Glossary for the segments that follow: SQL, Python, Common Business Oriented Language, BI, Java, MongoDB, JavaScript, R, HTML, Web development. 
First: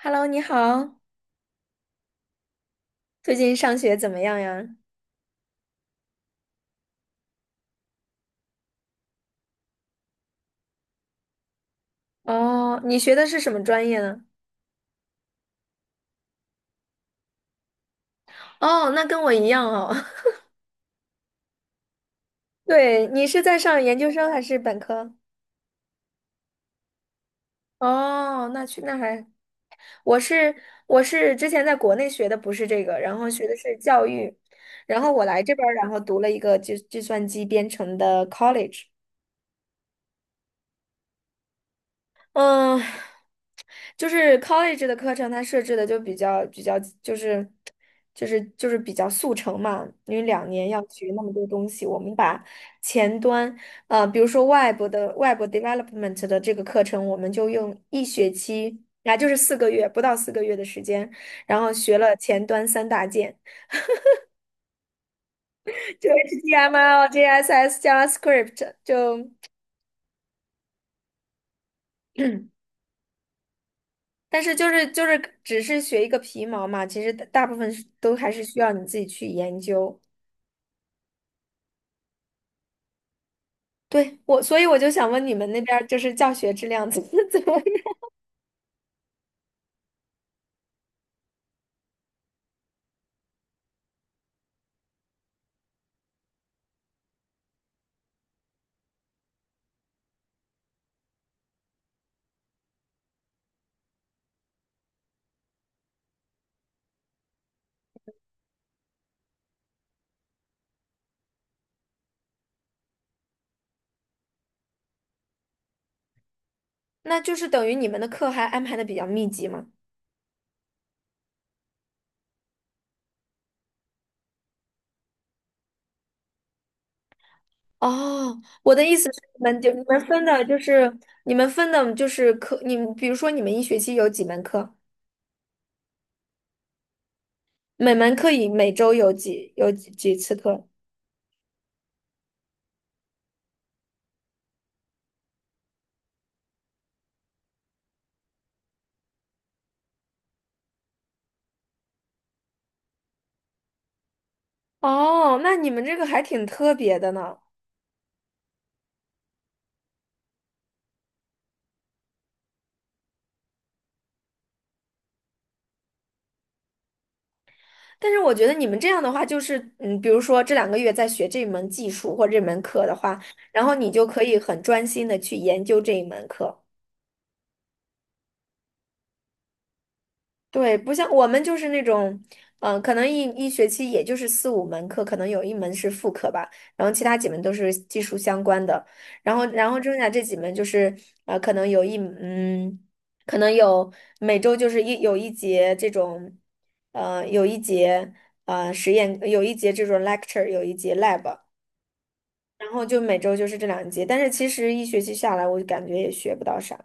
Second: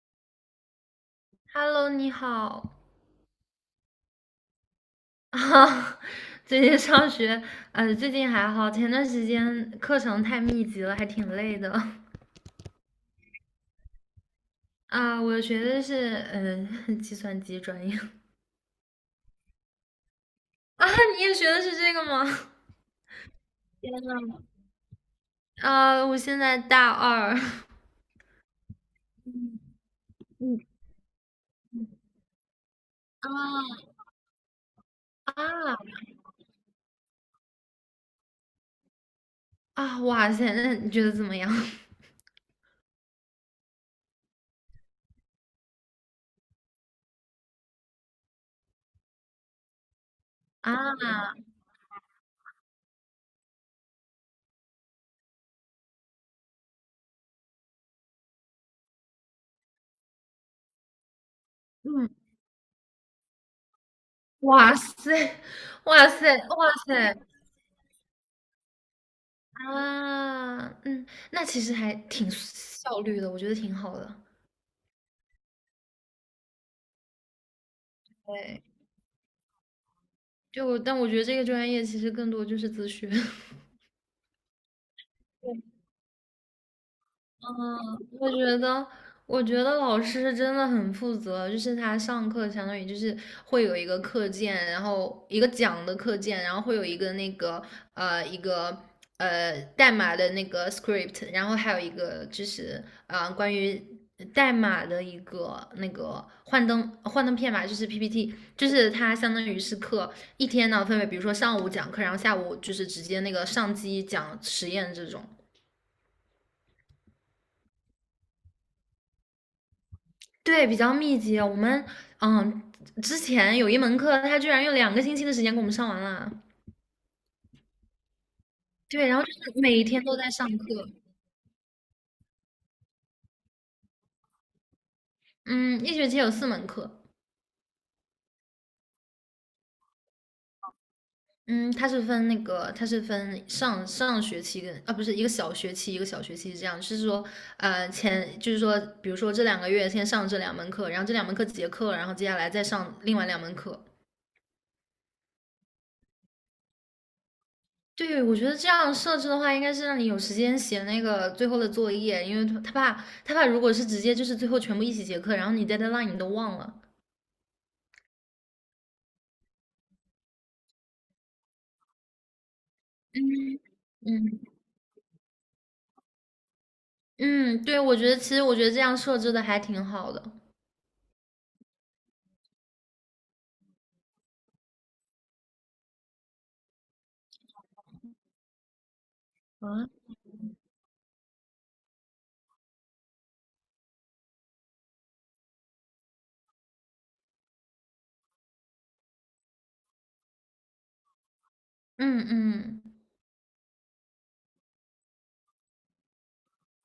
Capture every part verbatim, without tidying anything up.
Hello，你好，Hello，你好。最近上学怎么样呀？啊，最近上学，呃，最近还好，前段时间课程太密集了，还挺累的。哦，你学的是什么专业呢？啊，我学的是嗯、呃 计算机专业。哦，那跟我一样哦。啊，你也学的是这个吗？对，你是在上天研究呐，生还是本科？啊，我现在大二。哦，那去那还，嗯我是嗯我是之前在国内学的不是这个，然后学的是啊教育，然后我来这边儿，啊然后读了一个计计算机编程的 college。啊！哇塞，那你觉得怎么样？嗯，就是 college 的课程，它设置的就比较比较，就是就是就是比较速成嘛，因为两年啊，要学那么多东西，我们把前端，呃，比如说 Web 的 Web development 的这个课程，我们就用一学期，啊，就是四个月，不到四个月的时间，然后学嗯，了前端三大件，哇塞，哇就 塞，哇 H T M L、塞！J S S、JavaScript，就啊，嗯，那其实还挺效率的，我觉得挺好的。但是就是就是只是学一个皮毛嘛，其实大大部分是都还是需对，要你自己去研究。就但我觉得这个专业其实更多就是自学。对，我，所以我就想问你们那边儿就是教学质量怎么 怎么嗯，样？我觉得，我觉得老师真的很负责，就是他上课相当于就是会有一个课件，然后一个讲的课件，然后会有一个那个呃一个呃代码的那个 script，然后还有一个就是呃关于代码的一个那个幻灯幻灯片吧，就是 P P T，就是他相当于是课一天呢分为，比如说上午讲课，然后下午就是直接那个上机讲实验这种。那就是等于你们的课还安排的比较密集吗？对，比较密集。我们嗯，之前有一门课，他居然用两个星期的时间给我们上完了。哦，我的意思对，然是，后就你是们就每你们天都分在的上就课。是你们分的就是课，你们比如说你们一学期有几门课，嗯，一学期有四门课。每门课以每周有几有几几次课？嗯，它是分那个，它是分上上学期跟啊，不是一个小学期一个小学期是这样，就是说，呃，前就是说，比如说这两个月先上这两门课，然后这两门课结课，然后接下来再上另外两门课。哦，那你们这个还挺特别的呢。对，我觉得这样设置的话，应该是让你有时间写那个最后的作业，因为他他怕他怕如果是直接就是最后全部一起结课，然后你 deadline 你都忘了。但是我觉得你们这样的话，就是嗯，比如说这两个月在学这门技术或这门课的话，然后你就可以嗯很专心的去研究这一门课。嗯，对，我觉得其实我觉得这样设置的还挺好的。对，不像我们就是那种，嗯、可能一一学期也就是四五门课，可能有一门是副课吧，然后其他几门都是技术相关的，然后然后啊，剩下这几门就是，呃，可能有一嗯，可能有每周就是一有一节这种，呃，有一节呃实验，有一节这种 lecture，有一节 lab，嗯然嗯。后就每周就是这两节，但是其实一学期下来，我就感觉也学不到啥。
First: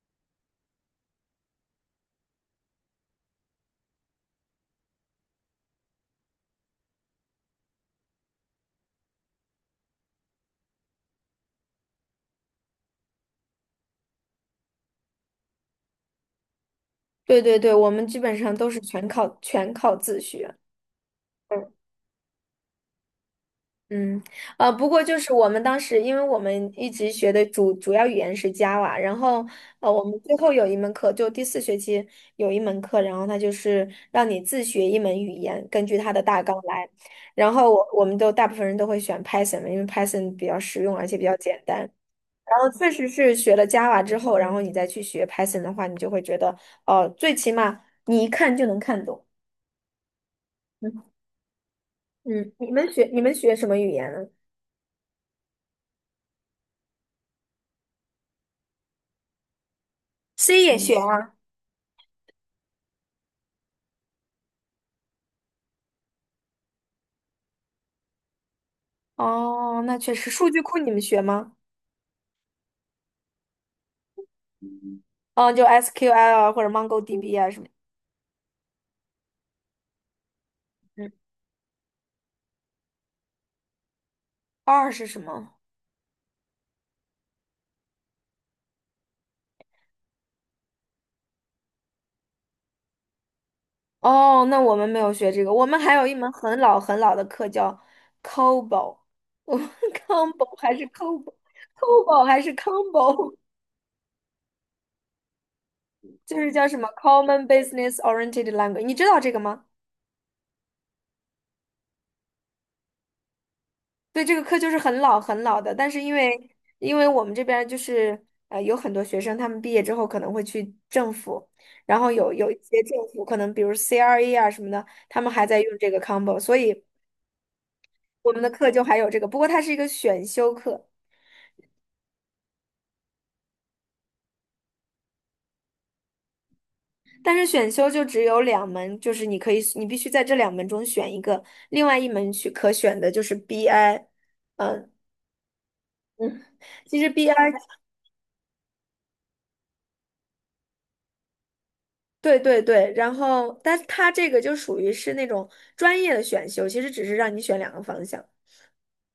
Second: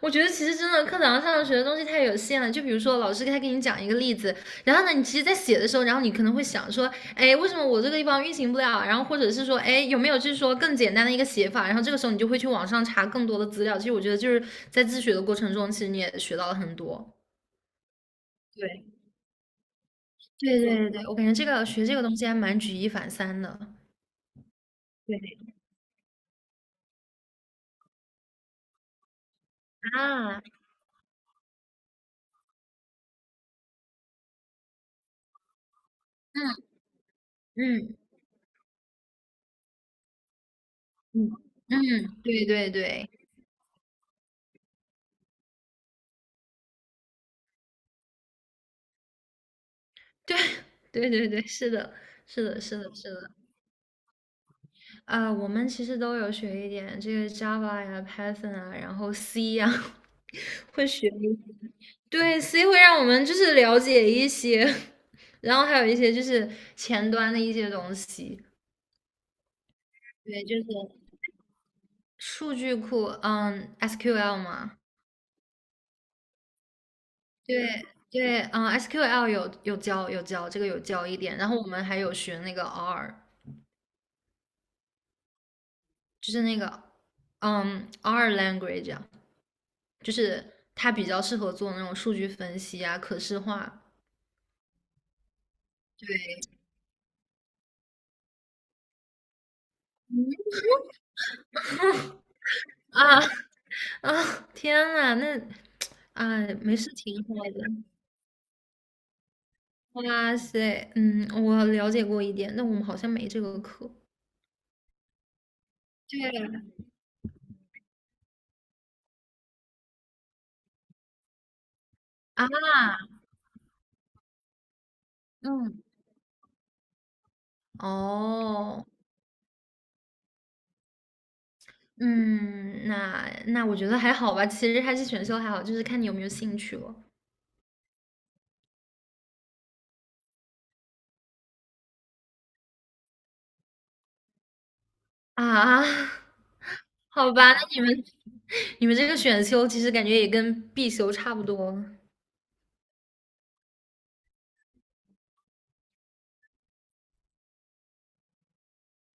我觉得其实真的课堂上学的东西太有限了，就比如说老师他给你讲一个例子，然后呢，你其实，在写的时候，然后你可能会想说，哎，为什么我这个地方运行不了？然后或者是说，哎，有没有就是说更简单的一个写法？然后这个时候你就会去网上查更多的资料。其实我觉得就是在自学的过程中，其实你也学到了很多。对对对，我们基本上都是对全靠全靠自学。对对对对，我感觉这个嗯。学这个东西还蛮举一反三的嗯，呃，不过就是我对，们当时，因为我们一直学的主主要语言是 Java，然后呃，我们最啊，后有一门课，就第四学期有一门课，然后它就是让你自学一门语言，根据它的大嗯纲来。然后我嗯我们都大部分人都会选 Python 嘛因为 Python 比较实用，而且比嗯较简单。嗯，对然后对确实对是学了 Java 之后，然后你再去学 Python 的话，你就会觉得，哦、最起码你一看就能看懂。对 嗯对对对，是的，是嗯，的，你是们的，学是你的。们学什么语言呢啊，我们其实都有学一点这个 Java 呀、Python 啊，然后 C 呀，？C 也会学学一啊。些。对，C 会让我们就是了解一些，然后还有一些就是前端的一些东西。哦，那确实，对，数就据是库你们学吗？数据库，嗯，S Q L 嘛。嗯，就 S Q L 啊，或者 MongoDB 啊什么。对对，嗯，S Q L 有有教有教这个有教嗯一点，然后我们还有学那个 R，，R 是什么？就是那个嗯 R language 啊，就是它比较适合做那种数据分析啊、可视化。哦，那我们没有学这个，我们还有对，一门很老很老的课叫 COBOL，我们 COBOL 还是 COBOL，COBOL 还是 啊 COBOL，啊！天呐，那就啊，是叫没什么 事，挺好 Common 的。Business Oriented Language，你知道这个吗？哇塞，嗯，我了解过一点，那我们好像没这个课。对，这个课就是很老很老的，但是因为对，因为我们这边儿就是呃有很多学生，他们毕业之后可能会去政府，然后有啊，有一些政府可能比如 C R E 啊什么的，他们还在用嗯，这个 combo，所以我们的课就哦，还有这个，不过它是一个选修课，嗯，那那我觉得还好吧，其实还是选修还好，就是看你有没有兴趣了。但是选修就只有两门，就是你可以你必须在这两门中选一个，另外一门去可选的就是 B I，嗯啊，嗯，其实 好 B I。吧，那你们 你们这个选修其实感觉也跟必修差不多对对对，然后，但它这个就属于是那种专业的选修，其实只是让你选两个方向。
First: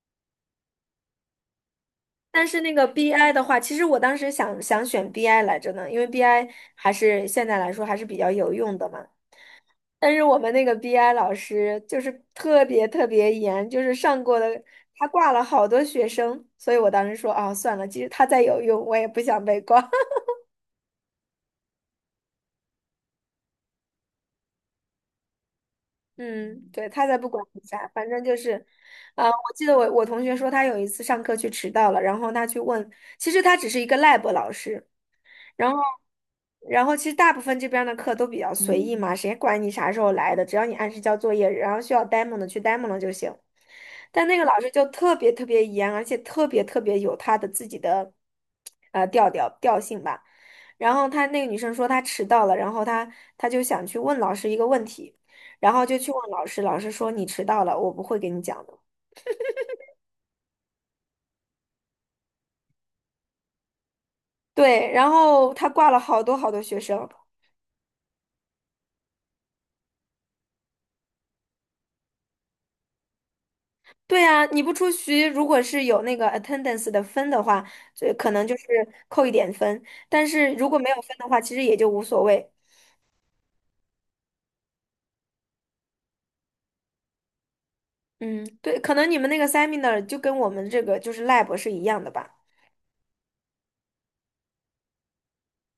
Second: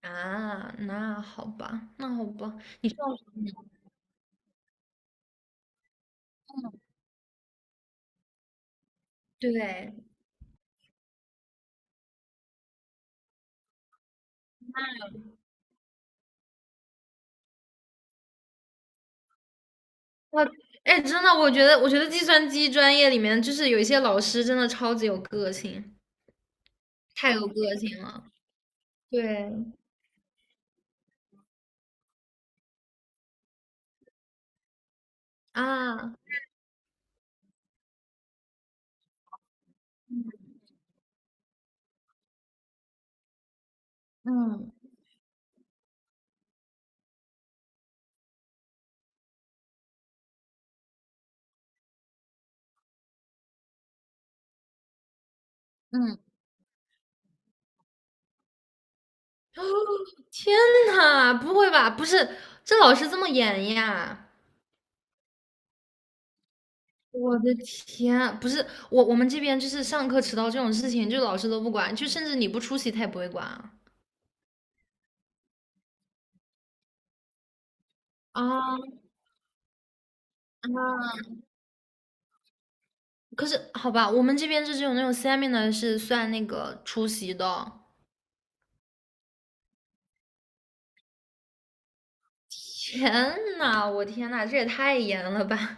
啊。那好吧，那好但吧，是那个 你上 B I 的话，其实我当时想想选 B I 来着呢，因为 BI 还是现在来说还是比较有用的嘛。对但是我们那个 B I 老师就是特别特别严，就是上过的，他挂了好多学生，所以我当时说啊，算了，其实他再有用，我也不想被挂。我哎，真的，我觉得，我觉得计算机专业里面，就是有一些老师真的超级有个性，嗯，对，他才不太管有你个啥，性反正了。就是，啊、对我记得我我同学说他有一次上课去迟到了，然后他去问，其实他只是一个 lab 老师，然后，啊，然后其实大部分这边儿的课都比较随意嘛，谁管你啥时候来的，只要你按时交作业，然后需要 demo 的去 demo 了就行。但那个老师嗯就特别特别严，而且特别特别有他的自己的呃调调调性吧。然后他那个女生说她迟到了，然后她她就想去问老师一个问题，然后就去嗯，问老师，老师说你迟到了，我不会给你讲的。哦，天呐，不会吧？不是，这老师这么严呀？对，然后他挂了好多好多学生，我的天啊，不是我，我们这边就是上课迟到这种事情，就老师都不管，就甚至你不出席他也不会管啊。对啊，你不出席，如果是有那个 attendance 的分的话，就可能就是啊扣一点分，但是如果没有啊！分的话，其实也就无所谓。可是好吧，我们这边是只有那种 seminar 是算那个出席的。嗯，对，可能你们那个 seminar 就跟我们这个就是 lab 是一样的吧？天呐，我天呐，这也太严了吧？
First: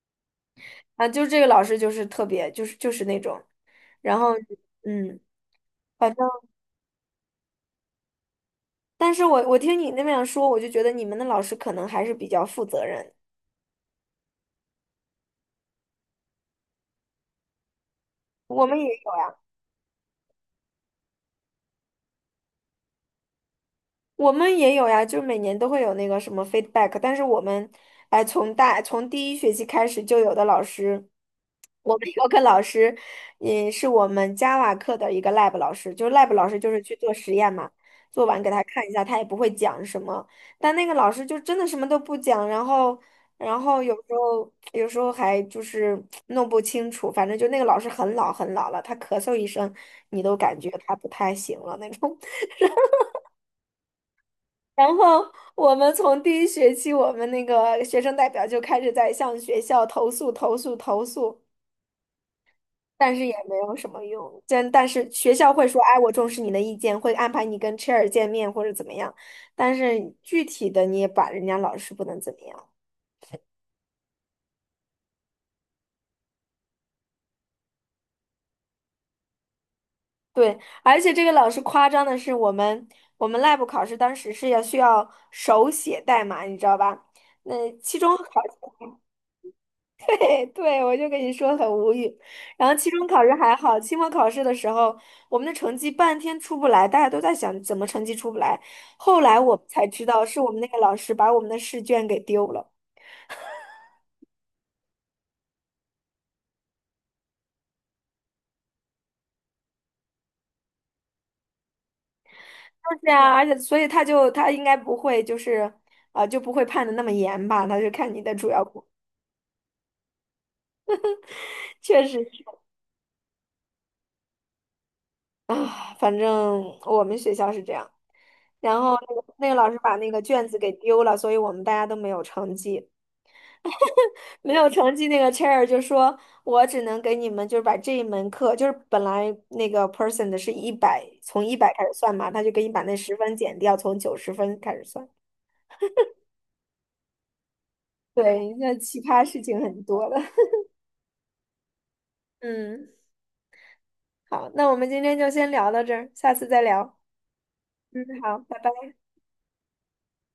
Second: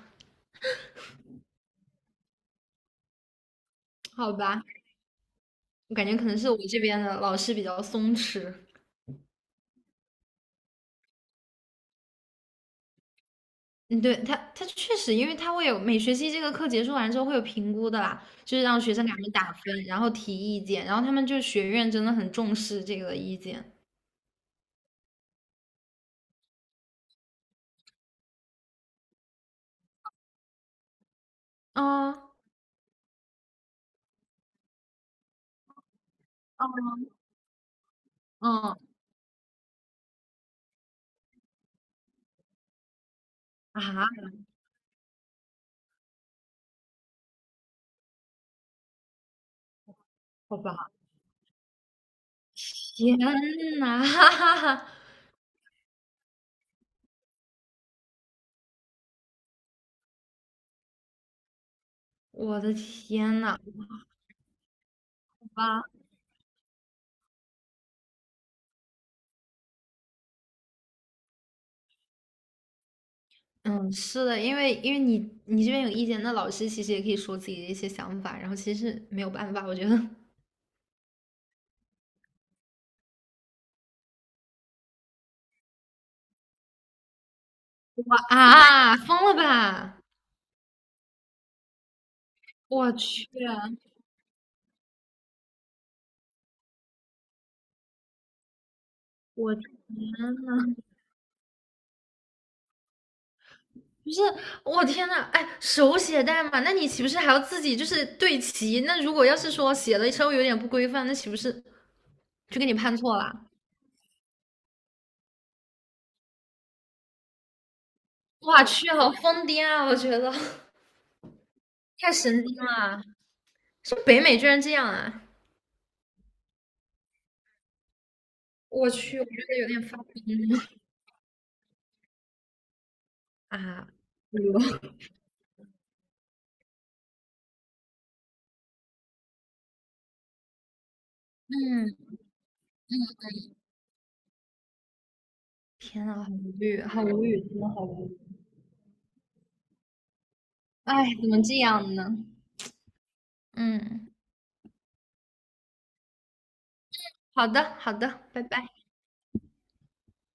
啊，就是这个老师就是特别，就是就是那种，然好后吧，嗯，我感反觉可正，能是我这边的老师比较松弛。但是我我听你那么样说，我就觉得你们的老师可能还是比较负责任，嗯，对，他，他确实，因为他会有每学期这个课结束完之后会有评估的啦，就是我们让也学生给有他们呀。打分，然后提意见，然后他们就学院真的很重视这个意见。我们也有呀，就是每年都会有那个什么 feedback，但是我们，哎，从大从第一学期开始就有的老师，我们嗯有个老师，也是我们 Java 课的一个 lab 老师，就是 lab 老师就是去做实验嘛，做完给他嗯看一下，他也不会讲什么，但那个老师就真的什么都不讲，然后然啊，后有时候有时候还就是弄不清楚，反正就那个老师很老很老了，他咳嗽一声，你都感好觉吧，他不太行了那种。天呐，哈哈然哈，后我们从第一学期，我们那个学生代表就开始在向学校投诉、投诉、投诉，我的但是也天没呐，有什么用。但但是学校好会说，吧。哎，我重视你的意见，会安排你跟 chair 见面或者怎么样。但是具体的你也把人家老师不能怎么样。嗯，是的，因为因为你你这边有意见，那老师其实也可以说自己的一些想法，然后其实是没有办法，我觉得对，而且这个老师夸张的是，我们我们 lab 考试当时是要需要手写代码，你知道吧？那期中考。啊，疯了吧！对，对我就跟你说很无语。然后期我中考去，试还好，期末考试的时候，我们的成绩半天出不来，大家都在想怎么成绩出不来。后来我我天，们才知道，是我们那个老师把我们的试卷给丢了。不是，我天呐，哎，手写代码，那你岂不是还要自己就是对齐？那如果要是说写的稍微有点不规范，那岂不是就给你判就是错了？啊，而且所以他就他应该不会就是，啊、就不会判的那么严吧？他就看你的主要我功，去，好疯癫啊！我觉得确太实是神经了，是北美居然这样啊！啊，反正我们学校是这样。然我后那去，个我觉那个得有老师点把发疯那个卷子给丢了，所以我们大家都没有成绩。啊！没有 哎呦，成绩那个 chair 就说，我只能给你们就是把这一门课，就是本来那个 person 的是一百，从一百开始嗯。算嘛，他就给你把那十分减掉，从九十分开始算。天呐，好无语，好无语，真的好无语。对，那奇葩事情很多的。哎，怎么这样呢？嗯，嗯，好，那我们今天就先聊到这儿，下次再聊。好的，好嗯，的，好，拜拜拜。拜。